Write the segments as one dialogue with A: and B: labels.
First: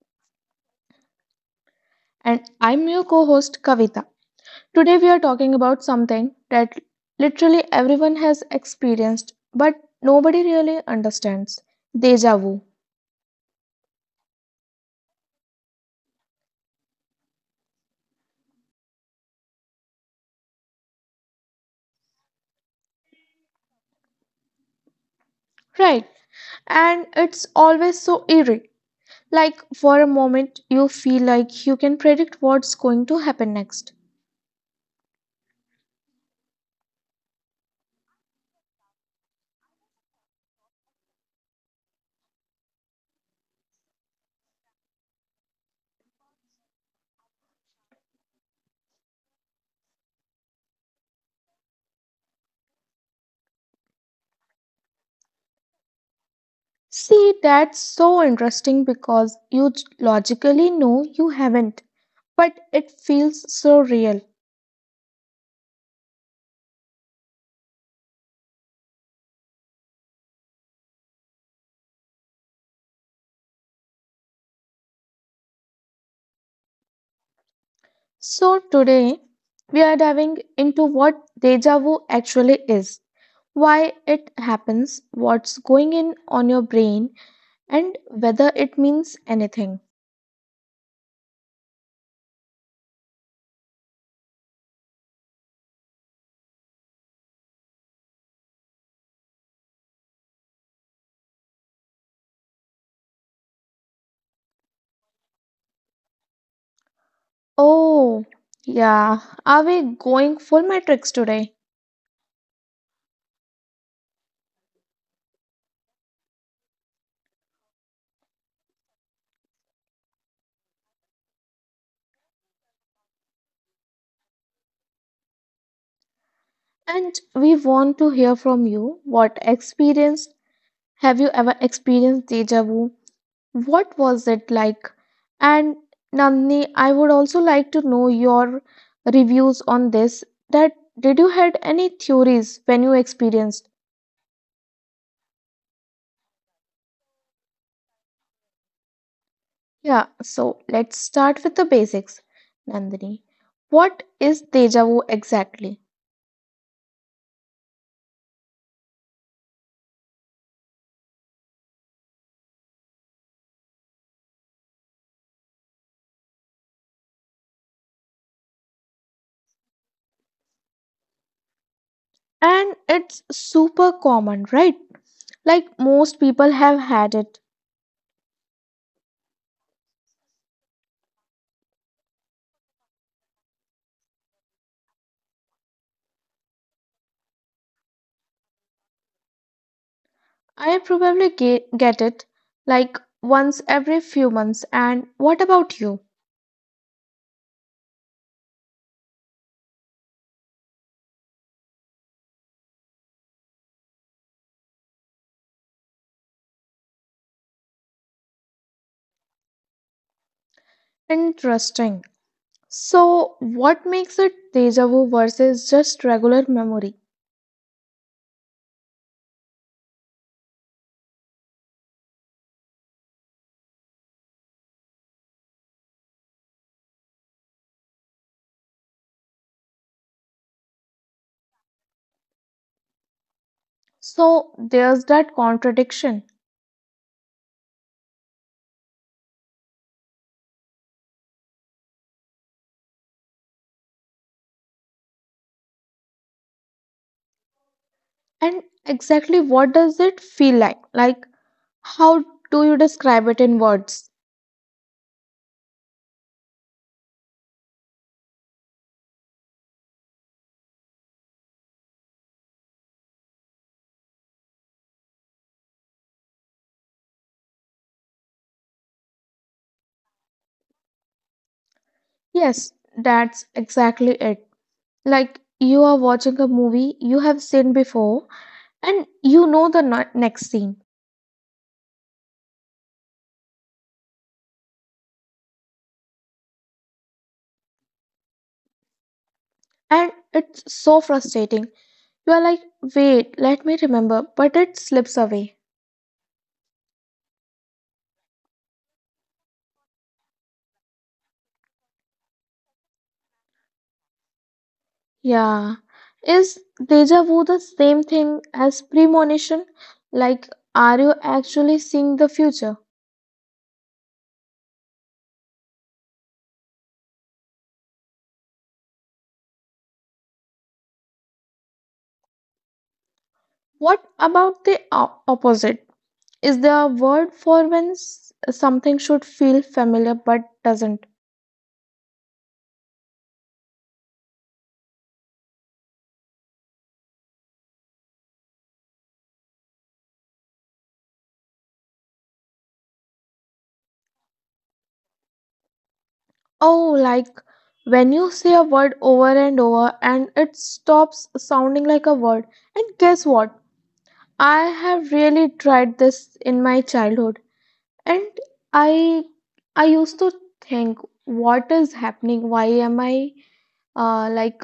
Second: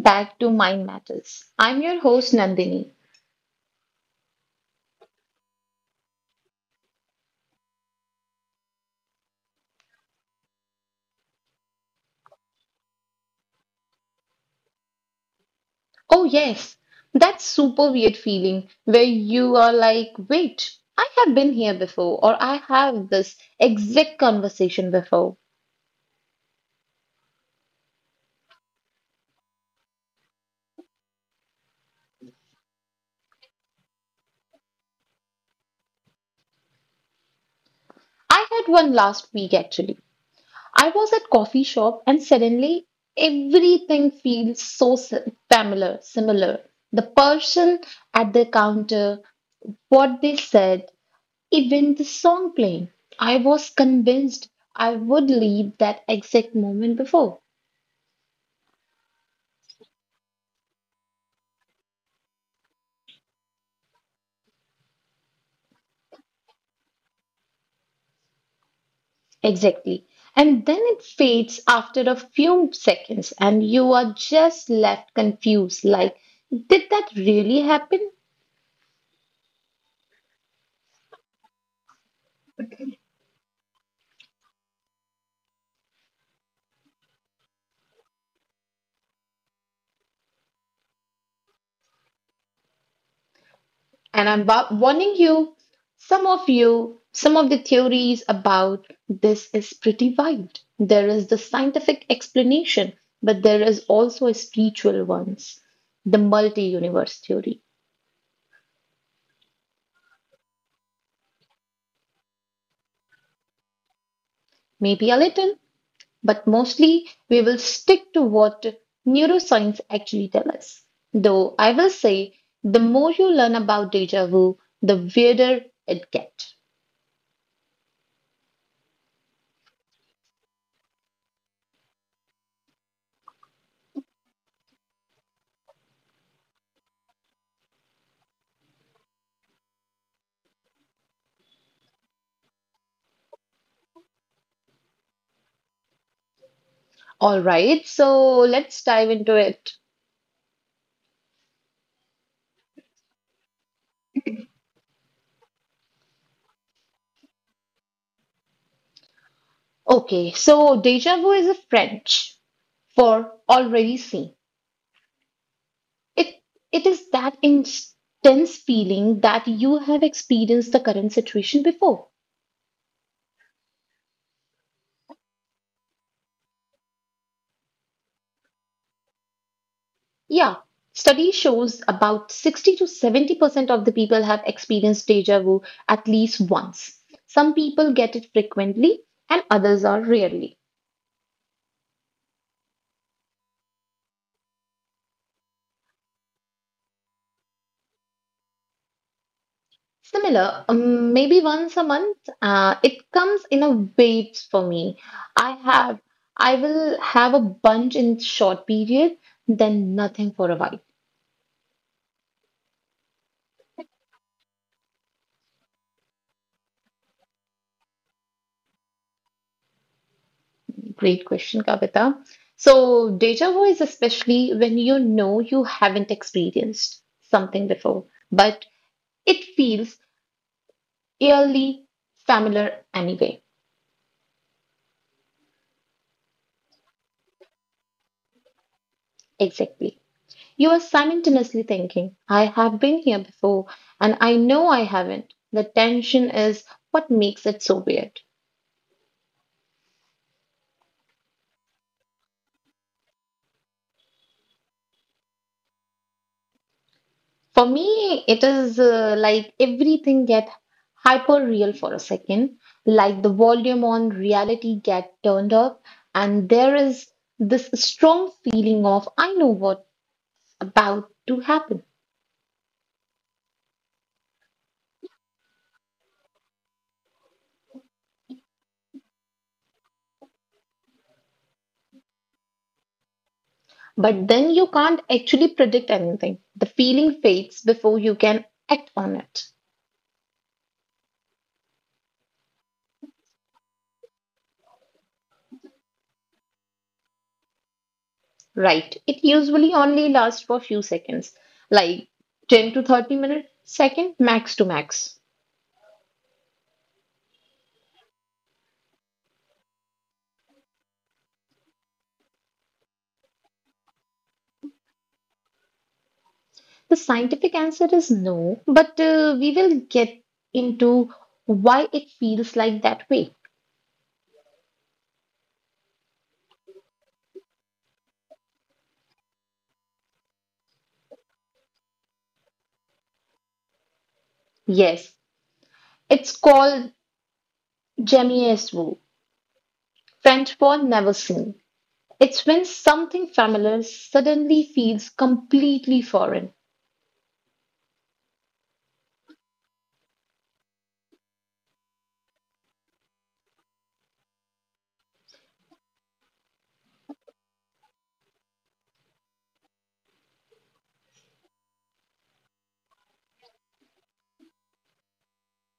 A: back to Mind Matters. I'm your host,
B: And I'm
A: Nandini.
B: your co host Kavita. Today, we are talking about something that literally everyone has experienced but nobody really understands, deja vu,
A: Oh, yes, that super weird feeling where you are like, wait, I have been here before, or I have this exact conversation before.
B: right? And it's always so eerie. Like, for a moment, you feel like you can predict what's going to happen next.
A: I had one last week actually. I was at coffee shop and suddenly everything feels so familiar, similar. The person at the counter, what they said, even the song playing, I was convinced I would leave that exact moment before.
B: See, that's so interesting because logically know you haven't, but it feels so real.
A: Exactly. And then it fades after a few seconds, and you are just left confused like, did that really happen?
B: So, today we are diving into what deja vu actually is, why it happens, what's going in on your brain, and whether it means anything.
A: And I'm warning you, some of the theories about this is pretty wild. There is the scientific explanation, but there is also a spiritual ones, the multi universe theory.
B: Oh, yeah, are we going full metrics today?
A: Maybe a little but mostly we will stick to what neuroscience actually tells us. Though I will say, the more you learn about deja vu, the weirder it gets.
B: And we want to hear from you, what experience, have you ever experienced deja vu? What was it like? And Nandini, I would also like to know your reviews on this. That, did you had any theories when you experienced?
A: All right, so let's dive into it.
B: Yeah, so let's start with the basics. Nandini, what is deja vu exactly?
A: Okay, so deja vu is a French for already seen. It it is that intense feeling that you have experienced the current situation before.
B: And it's super common, right? Like most people have had it.
A: Yeah, study shows about 60 to 70% of the people have experienced deja vu at least once. Some people get it frequently and others are rarely.
B: I probably get it like once every few months. And what about you?
A: Similar, maybe once a month, it comes in a waves for me. I have, I will have a bunch in short period, then nothing for a while.
B: Interesting. So, what makes it deja vu versus just regular memory?
A: Great question, Kavita. So deja vu is especially when you know you haven't experienced something before but it feels eerily familiar anyway.
B: So, there's that contradiction.
A: Exactly. You are simultaneously thinking, I have been here before, and I know I haven't. The tension is what makes it so weird.
B: And exactly what does it feel like? Like, how do you describe it in words?
A: For me, it is like everything get hyper real for a second, like the volume on reality get turned up, and there is this strong feeling of I know what's about to happen.
B: Yes, that's exactly it. Like, you are watching a movie you have seen before and you know the next scene.
A: But then you can't actually predict anything. The feeling fades before you can act on it.
B: And it's so frustrating. You are like, wait, let me remember, but it slips away.
A: Right. It usually only lasts for a few seconds, like 10 to 30 minutes, second max to max.
B: Yeah. Is deja vu the same thing as premonition? Like, are you actually seeing the future?
A: The scientific answer is no, but we will get into why it feels like that way.
B: What about the opposite? Is there a word for when something should feel familiar but doesn't?
A: Yes, it's called jamais vu, French for never seen. It's when something familiar suddenly feels completely foreign.
B: Oh, like when you say a word over and over and it stops sounding like a word. And guess what? I have really tried this in my childhood. And I I used to think, what is happening? Why am I, like,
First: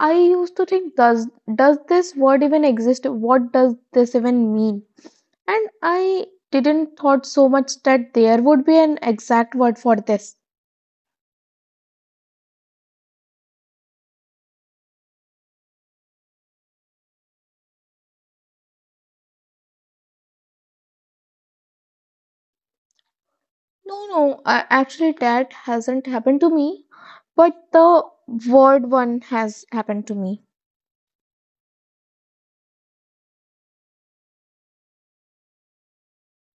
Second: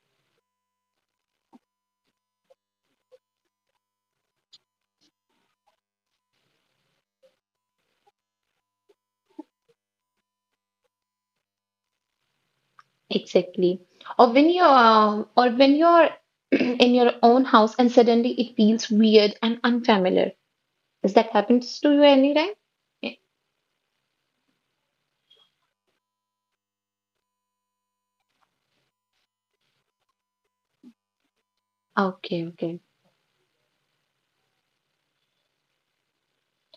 B: I used to think, does this word even exist? What does this even mean? And I didn't thought so much that there would be an exact word for this.
A: Exactly. Or when you're in your own house and suddenly it feels weird and unfamiliar. Has that happened to you anytime? Eh,
B: No, no, actually that hasn't happened to me, but the word one has happened to me.
A: okay, okay.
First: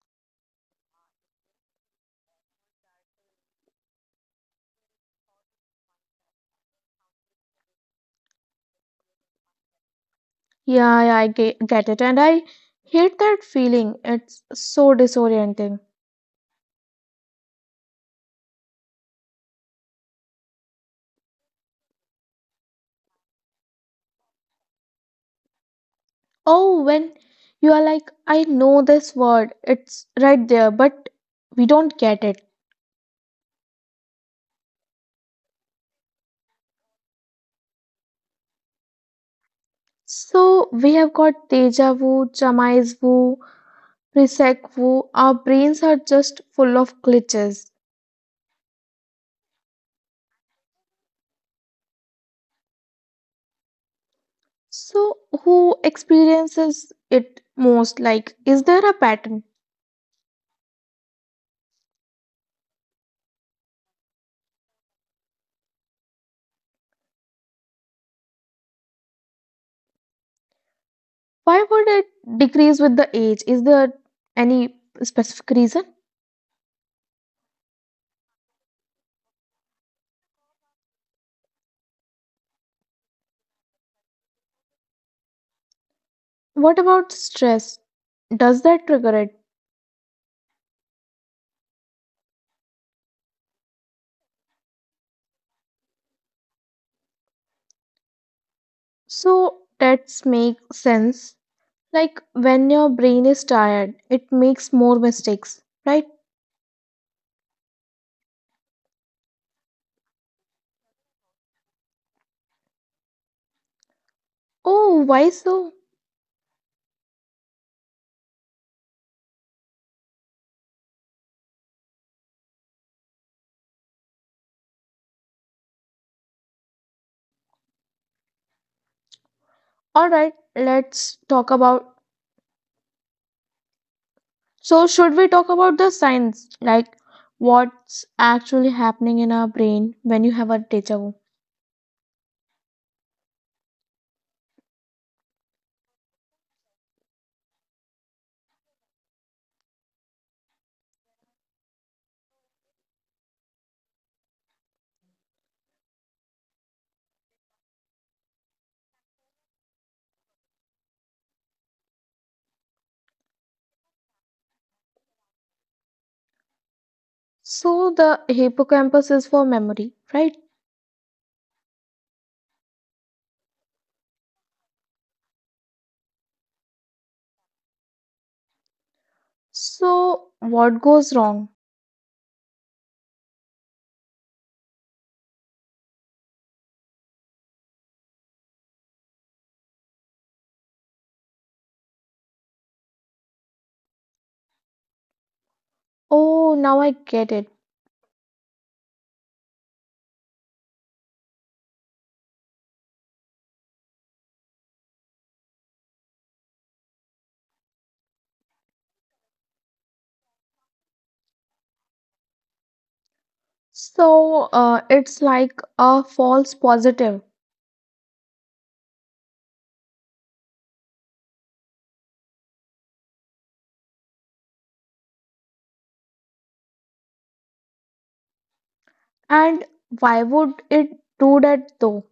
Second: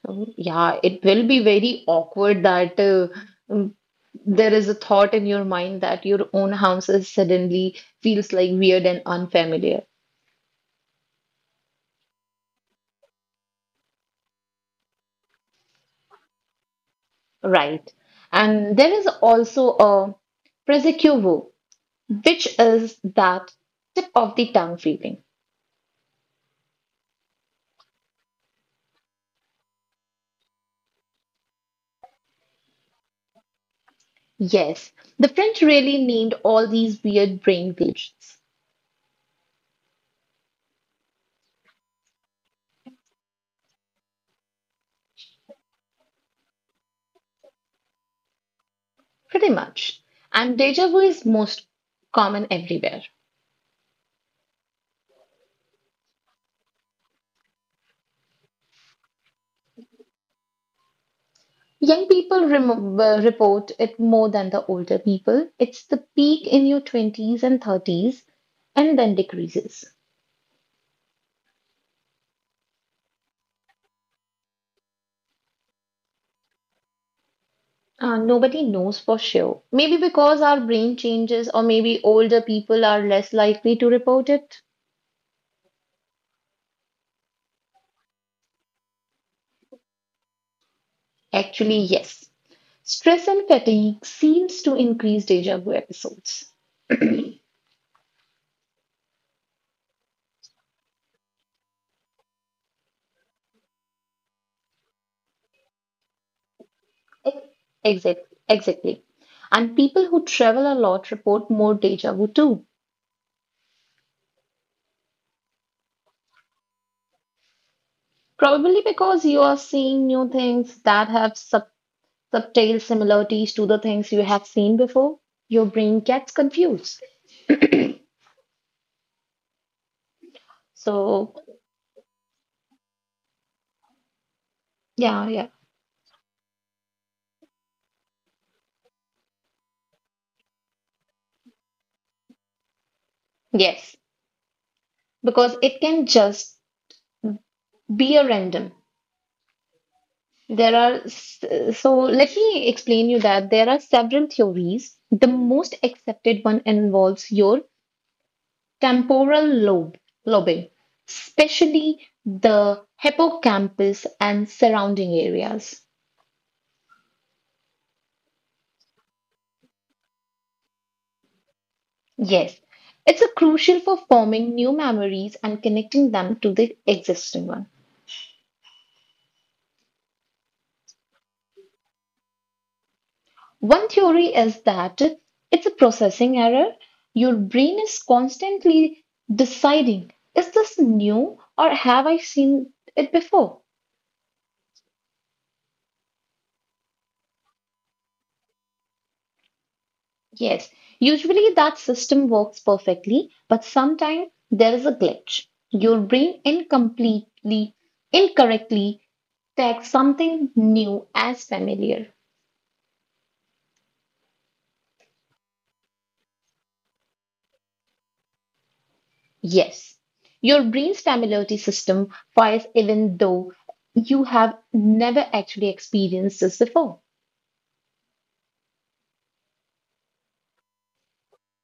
A: So, yeah, it will be very awkward that mm, there is a thought in your mind that your own house is suddenly feels like weird and unfamiliar.
B: Yeah, yeah, I get it, and I hate that feeling. It's so disorienting.
A: Right. And there is also a presecuro, which is that tip of the tongue feeling.
B: Oh, when you are like, I know this word, it's right there, but we don't get it.
A: Yes, the French really named all these weird brain glitches,
B: So we have got deja vu, jamais vu, presec vu. Our brains are just full of glitches.
A: pretty much. And deja vu is most common everywhere.
B: So who experiences it most? Like, is there a pattern?
A: Young people report it more than the older people. It's the peak in your 20s and 30s and then decreases.
B: Why would it decrease with the age? Is there any specific reason?
A: Nobody knows for sure. Maybe because our brain changes, or maybe older people are less likely to report it.
B: What about stress? Does that trigger it?
A: Actually, yes. Stress and fatigue seems to increase deja vu episodes.
B: So that makes sense. Like when your brain is tired, it makes more mistakes, right?
A: Exactly, exactly. And people who travel a lot report more deja vu too,
B: Oh, why so?
A: probably because you are seeing new things that have subtle similarities to the things you have seen before. Your brain gets confused.
B: All right, let's talk about.
A: So,
B: So, should we talk about the
A: yeah, yeah,
B: science, like what's actually happening in our brain when you have a deja vu?
A: yes, because it can just be a random. There are, so let me explain you that there are several theories. The most accepted one involves your temporal lobe, especially the hippocampus and surrounding areas.
B: So, the hippocampus is for memory, right?
A: Yes, it's a crucial for forming new memories and connecting them to the existing one.
B: So, what goes wrong?
A: One theory is that it's a processing error. Your brain is constantly deciding, is this new or have I seen it before?
B: Oh, now I get it.
A: Yes, usually that system works perfectly, but sometimes there is a glitch. Your brain incorrectly tags something new as familiar.
B: So, it's like a false positive.
A: Yes, your brain's familiarity system fires even though you have never actually experienced this before.
B: And why would it do that though?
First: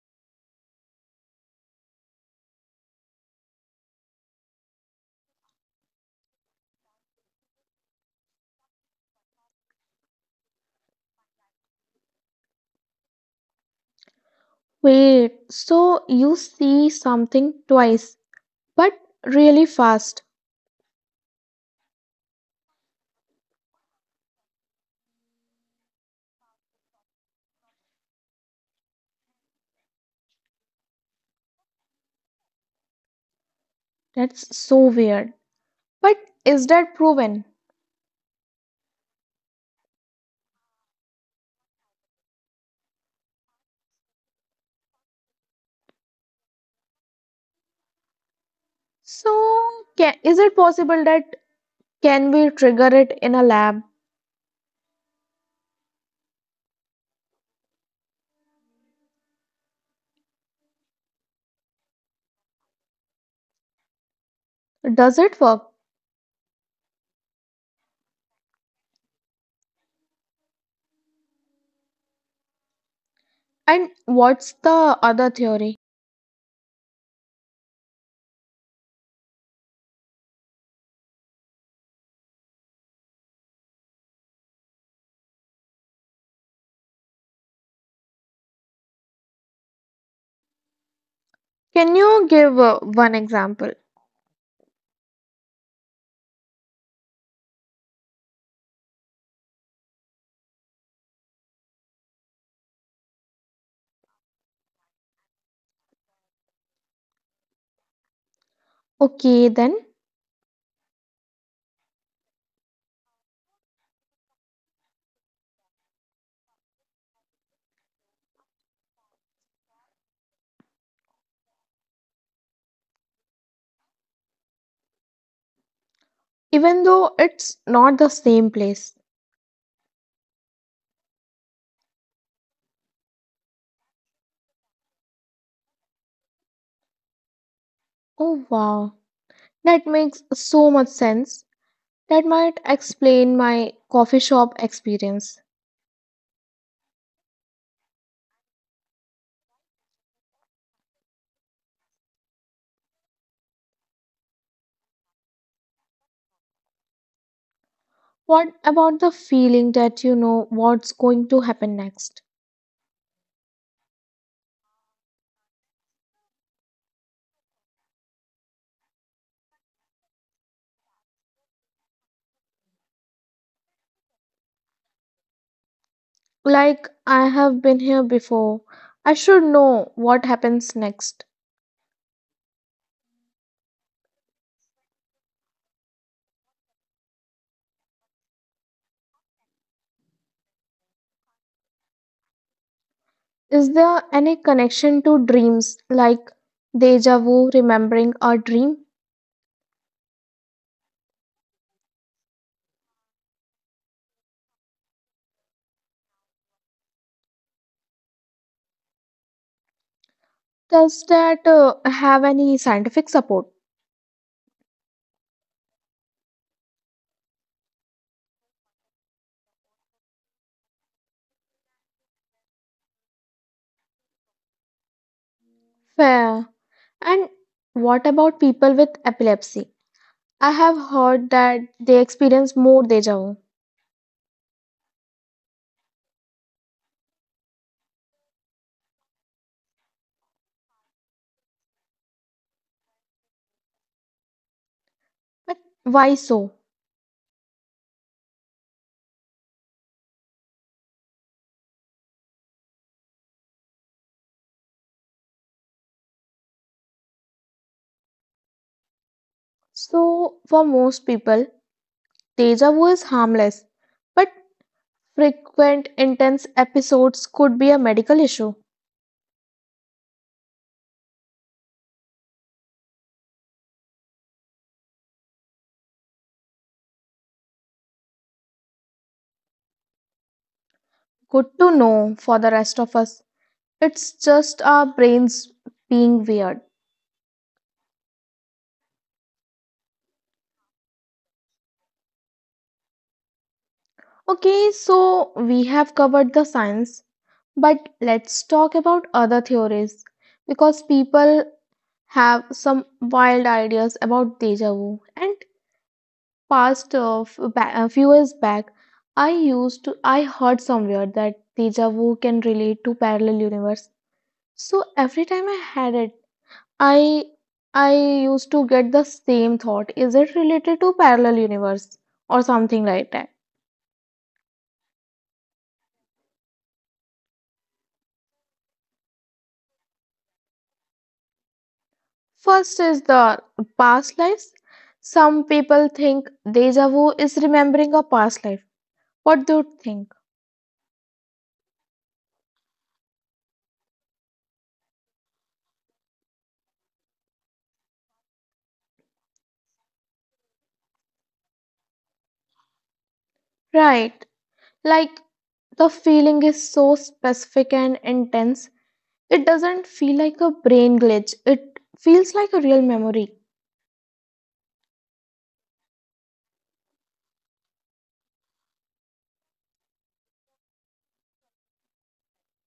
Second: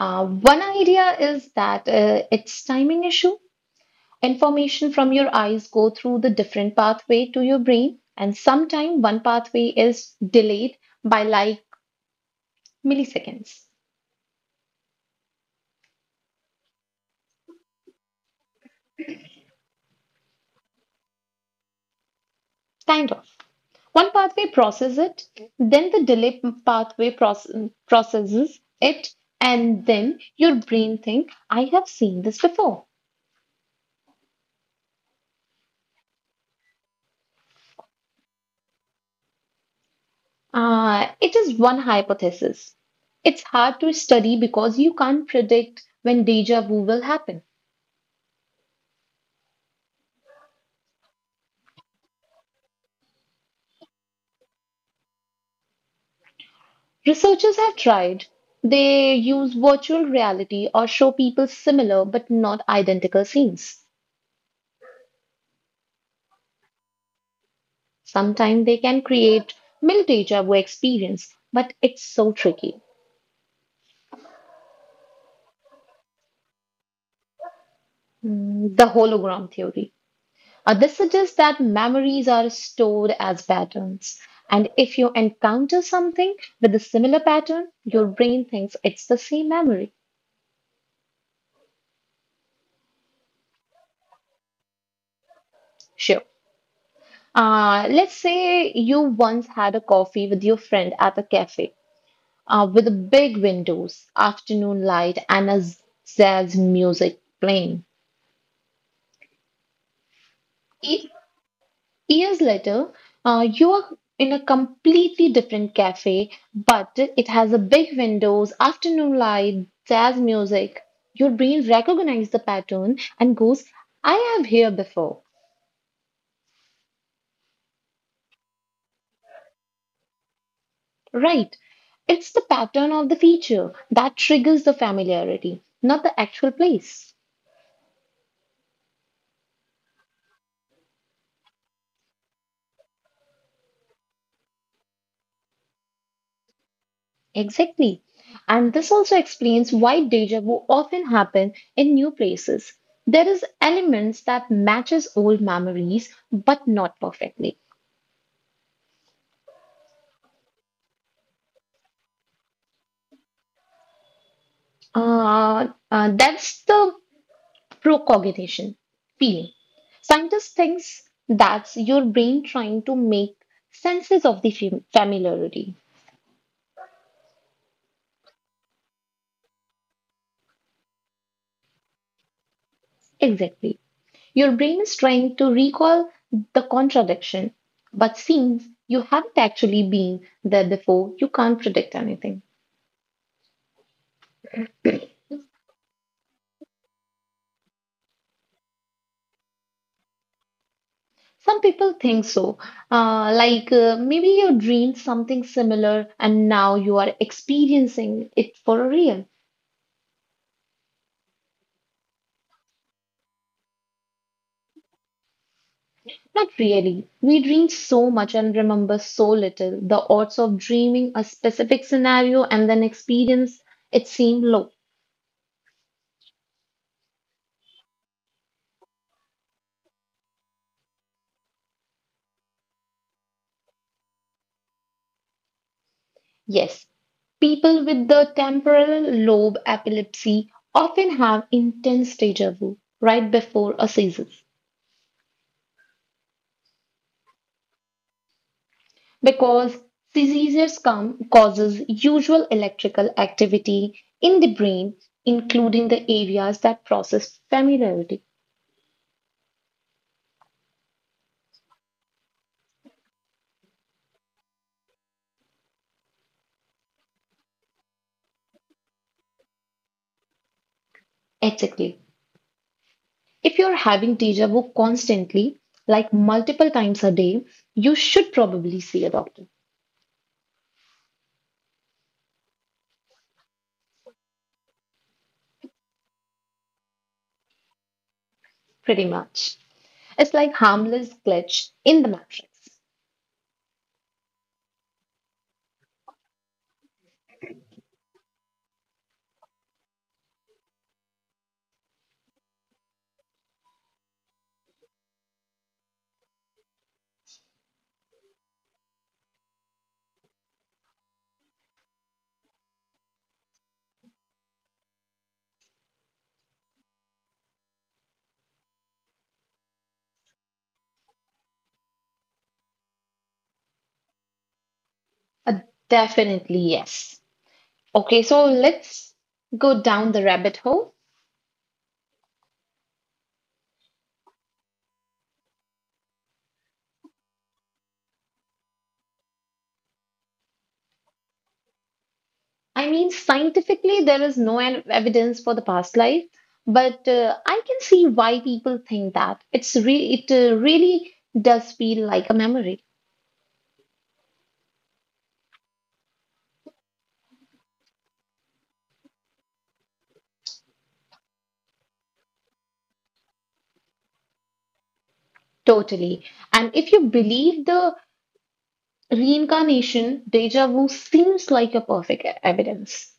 A: One idea is that it's timing issue. Information from your eyes go through the different pathway to your brain and sometimes one pathway is delayed by like milliseconds.
B: Wait, so you see something twice, but really fast.
A: Kind of one pathway processes it, then the delay pathway processes it, and then your brain think I have seen this before.
B: That's so weird. But is that proven?
A: It is one hypothesis. It's hard to study because you can't predict when deja vu will happen.
B: So, is it possible that can we trigger it in a lab?
A: Researchers have tried. They use virtual reality or show people similar but not identical scenes.
B: Does it work?
A: Sometimes they can create mild deja vu experience, but it's so tricky.
B: And what's the other theory?
A: The hologram theory. This suggests that memories are stored as patterns. And if you encounter something with a similar pattern, your brain thinks it's the same memory.
B: Can you give one example?
A: Sure. Let's say you once had a coffee with your friend at a cafe, with big windows, afternoon light, and a jazz music playing.
B: Okay, then,
A: E- Years later, you are in a completely different cafe, but it has a big windows, afternoon light, jazz music. Your brain recognizes the pattern and goes, I have here before.
B: even though it's not the same place.
A: Right. It's the pattern of the feature that triggers the familiarity, not the actual place.
B: Oh, wow. That makes so much sense. That might explain my coffee shop experience.
A: Exactly. And this also explains why deja vu often happen in new places. There is elements that matches old memories, but not perfectly.
B: What about the feeling that you know what's going to happen next?
A: That's the procognition feeling. Scientists think that's your brain trying to make senses of the familiarity.
B: Like, I have been here before. I should know what happens next.
A: Exactly. Your brain is trying to recall the contradiction, but since you haven't actually been there before, you can't predict anything.
B: Is there any connection to dreams, like deja vu, remembering a dream?
A: Some people think so. Like maybe you dreamed something similar and now you are experiencing it for real.
B: Does that have any scientific support?
A: Not really. We dream so much and remember so little. The odds of dreaming a specific scenario and then experience it seem low.
B: Fair. And what about people with epilepsy? I have heard that they experience more deja vu.
A: Yes, people with the temporal lobe epilepsy often have intense deja vu right before a seizure
B: But why so?
A: because seizures come causes usual electrical activity in the brain, including the areas that process familiarity.
B: So, for most people, deja vu is harmless, but frequent intense episodes could be a medical issue.
A: Exactly. If you're having deja vu constantly, like multiple times a day, you should probably see a doctor.
B: Good to know for the rest of us. It's just our brains being weird.
A: Pretty much. It's like harmless glitch in the matrix.
B: Okay, so we have covered the science, but let's talk about other theories because people have some wild ideas about deja vu. And past a few years back, I used to I heard somewhere that deja vu can relate to parallel universe. So every time I had it, I I used to get the same thought. Is it related to parallel universe or something like that?
A: Uh, Definitely, yes. Okay, so let's go down the rabbit hole.
B: First is the past lives. Some people think deja vu is remembering a past life. What do you think?
A: I mean, scientifically, there is no evidence for the past life, but I can see why people think that. It really does feel like a memory,
B: Right. Like the feeling is so specific and intense. It doesn't feel like a brain glitch. It feels like a real memory.
A: totally. And if you believe the reincarnation, deja vu seems like a perfect evidence.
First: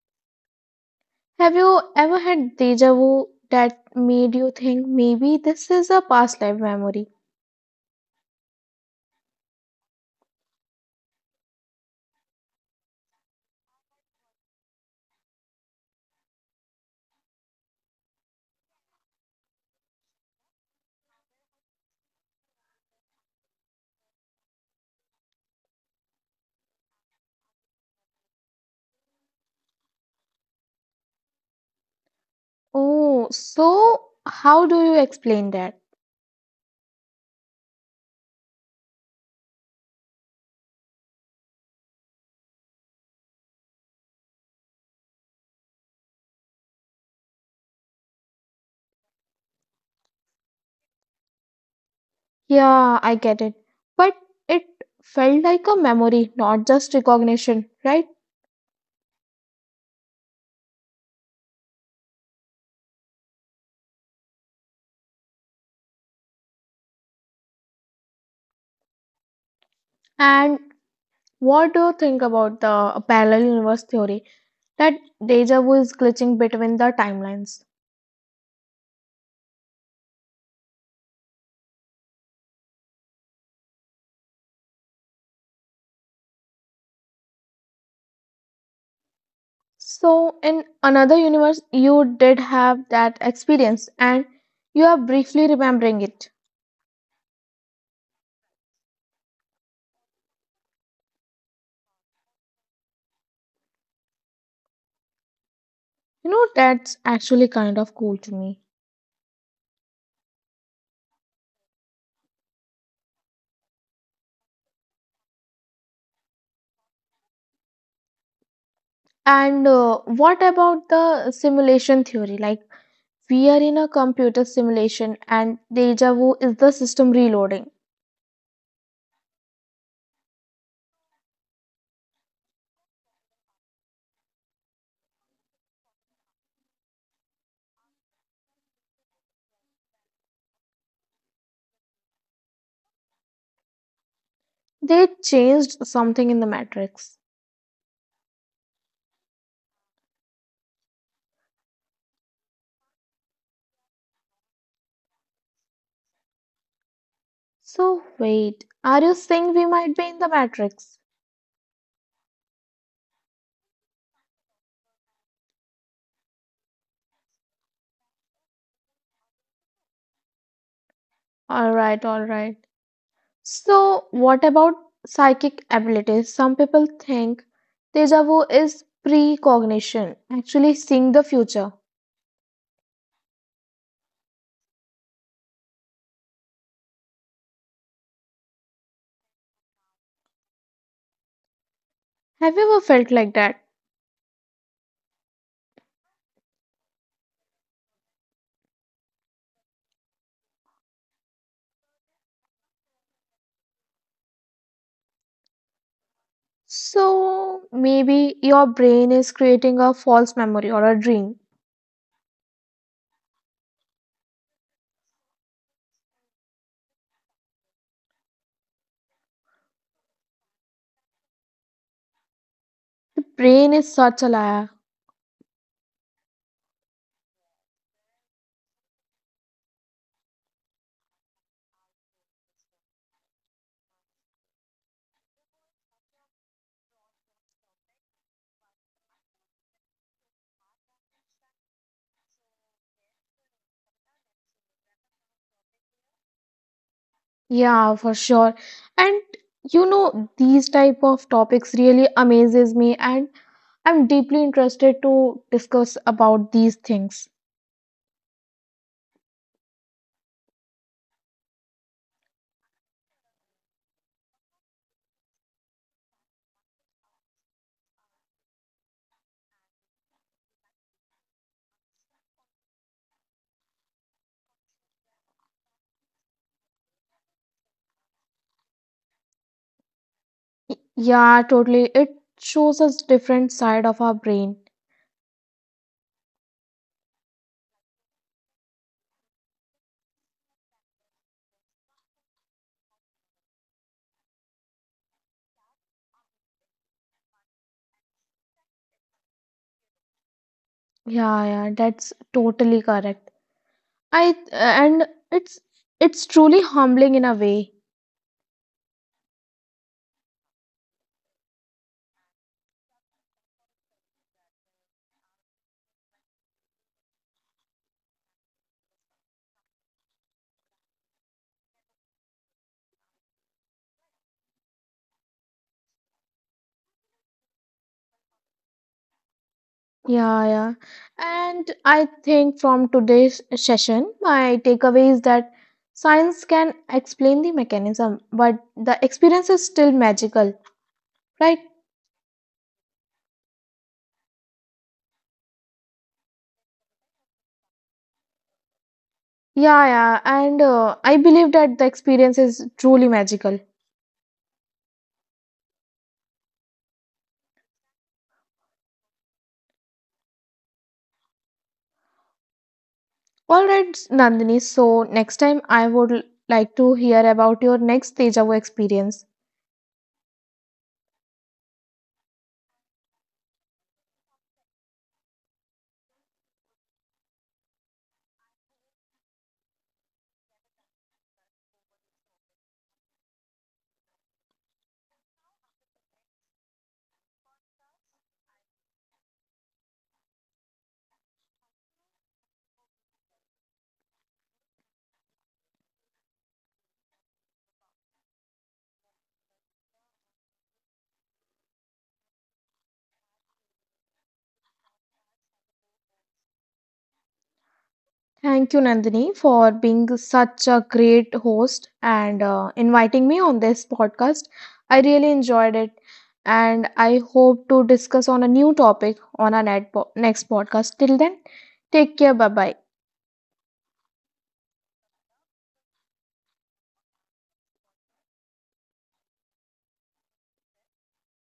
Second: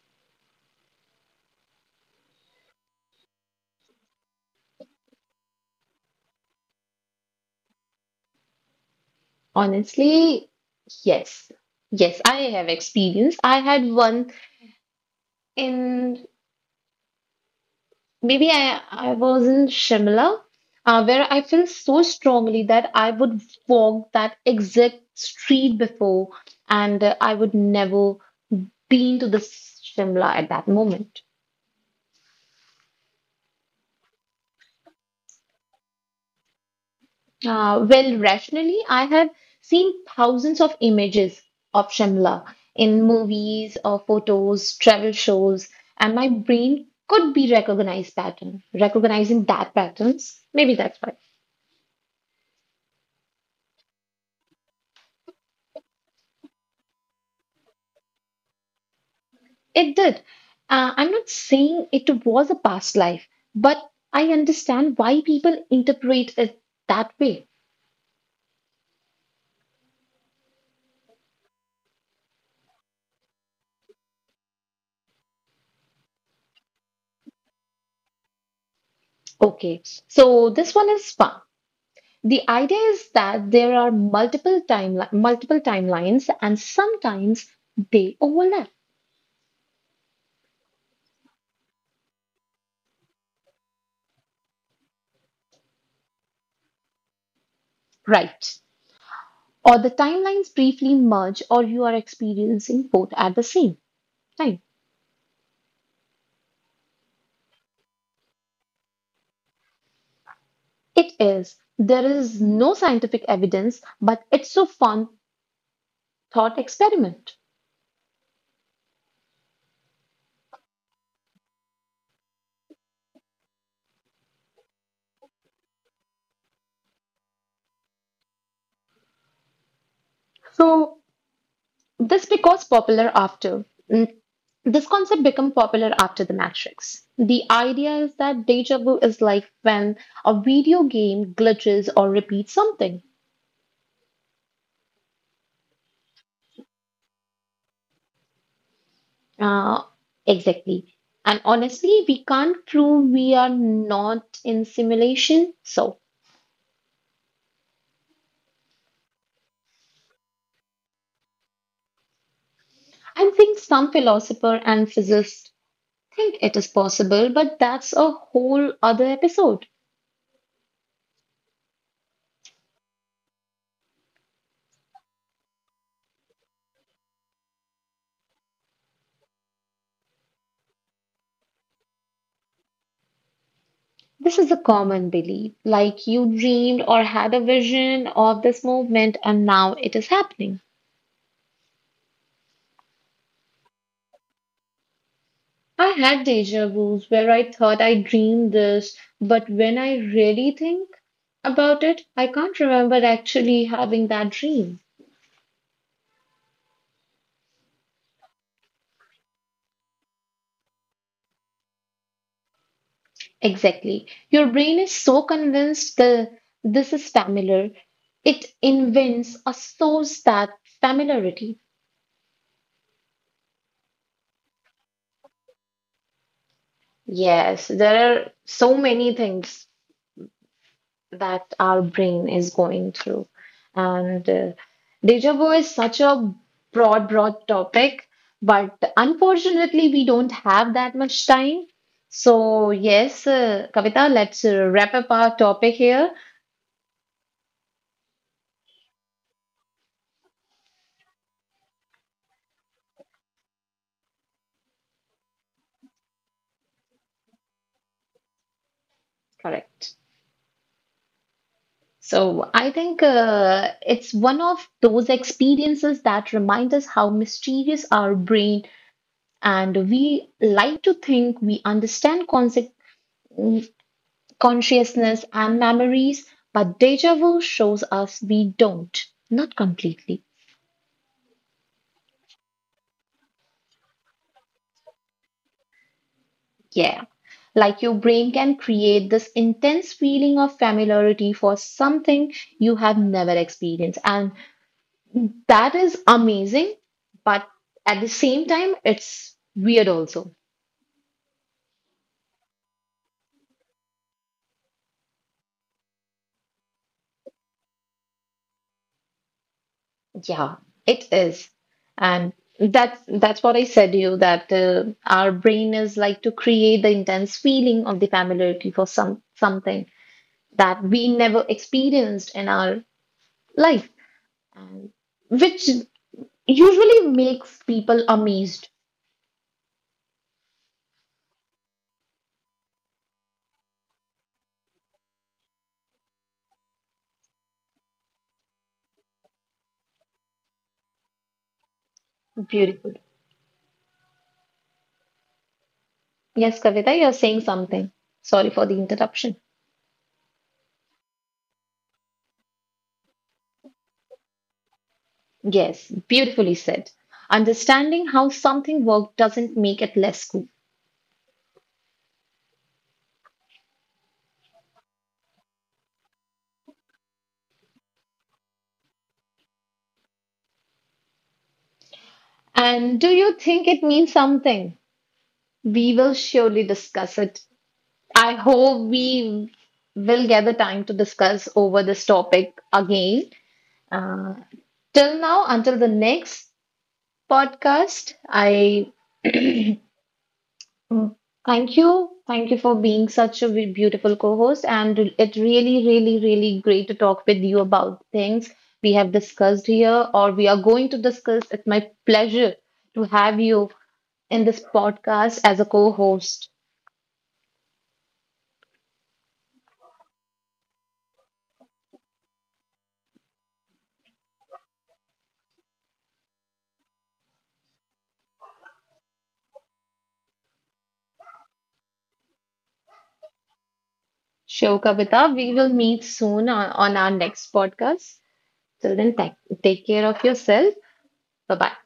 B: Have you ever had deja vu that made you think maybe this is a past life memory?
A: Honestly, yes. Yes, I have experience. I had one in maybe I was in Shimla, where I felt so strongly that I would walk that exact street before, and I would never been to the Shimla at that moment.
B: Oh, so how do you explain that?
A: Well, rationally, I have seen thousands of images of Shimla in movies or photos, travel shows, and my brain could be recognizing that patterns. Maybe that's why.
B: Yeah, I get it. But it felt like a memory, not just recognition, right?
A: It did. I'm not saying it was a past life, but I understand why people interpret it that way.
B: And what do you think about the parallel universe theory that deja vu is glitching between the timelines?
A: Okay, so this one is fun. The idea is that there are multiple timelines, and sometimes they overlap,
B: So, in another universe, you did have that experience and you are briefly remembering it.
A: right? Or the timelines briefly merge, or you are experiencing both at the same time.
B: You know, that's actually kind of cool to me.
A: It is. There is no scientific evidence, but it's a fun thought experiment.
B: And what about the simulation theory? Like, we are in a computer simulation, and deja vu is the system reloading.
A: So This because popular after mm, this concept became popular after The Matrix. The idea is that deja vu is like when a video game glitches or repeats something.
B: They changed something in the matrix.
A: Uh, exactly. And honestly, we can't prove we are not in simulation. So
B: So, wait, are you saying we might be in the matrix?
A: I think some philosopher and physicist think it is possible, but that's a whole other episode.
B: All right, all right. So, what about psychic abilities? Some people think deja vu is precognition, actually seeing the future.
A: This is a common belief, like you dreamed or had a vision of this movement and now it is happening.
B: Have you ever felt like that?
A: I had deja vus where I thought I dreamed this, but when I really think about it, I can't remember actually having that dream.
B: So maybe your brain is creating a false memory or a dream.
A: Exactly. Your brain is so convinced the this is familiar, it invents or stores that familiarity.
B: Brain is such a liar.
A: Yes, there are so many things that our brain is going through. And deja vu is such a broad, broad topic, but unfortunately, we don't have that much time. So, yes, Kavita, let's wrap up our topic here.
B: Yeah, for sure. And you know, these type of topics really amazes me, and I'm deeply interested to discuss about these things.
A: Correct. So, I think it's one of those experiences that remind us how mysterious our brain and we like to think we understand concept consciousness, and memories, but deja vu shows us we don't. Not completely.
B: Yeah, totally. It shows us different side of our brain.
A: Yeah. Like your brain can create this intense feeling of familiarity for something you have never experienced. And that is amazing, but at the same time, it's weird also.
B: Yeah, yeah, that's totally correct. I and it's it's truly humbling in a way.
A: Yeah, it is. And that's what I said to you that our brain is like to create the intense feeling of the familiarity for some something that we never experienced in our life, and which usually makes people amazed.
B: Yeah, yeah. And I think from today's session, my takeaway is that science can explain the mechanism, but the experience is still magical, right?
A: Beautiful. Yes, Kavita, you're saying something. Sorry for the interruption.
B: Yeah, yeah. And I believe that the experience is truly magical.
A: Yes, beautifully said. Understanding how something worked doesn't make it less cool.
B: All right, Nandini. So next time, I would like to hear about your next deja vu experience.
A: And do you think it means something? We will surely discuss it. I hope we will get the time to discuss over this topic again. Uh, Till now, until the next podcast. I thank you. Thank you for being such a beautiful co host. And it really, really, really great to talk with you about things we have discussed here or we are going to discuss. It's my pleasure to have you in this podcast as a co host.
B: Thank you, Nandini, for being such a great host and inviting me on this podcast. I really enjoyed it, and I hope to discuss on a new topic on our next podcast. Till then, take care. Bye bye.
A: Show Kavita, we will meet soon on our next podcast. Till then, take care of yourself. Bye bye.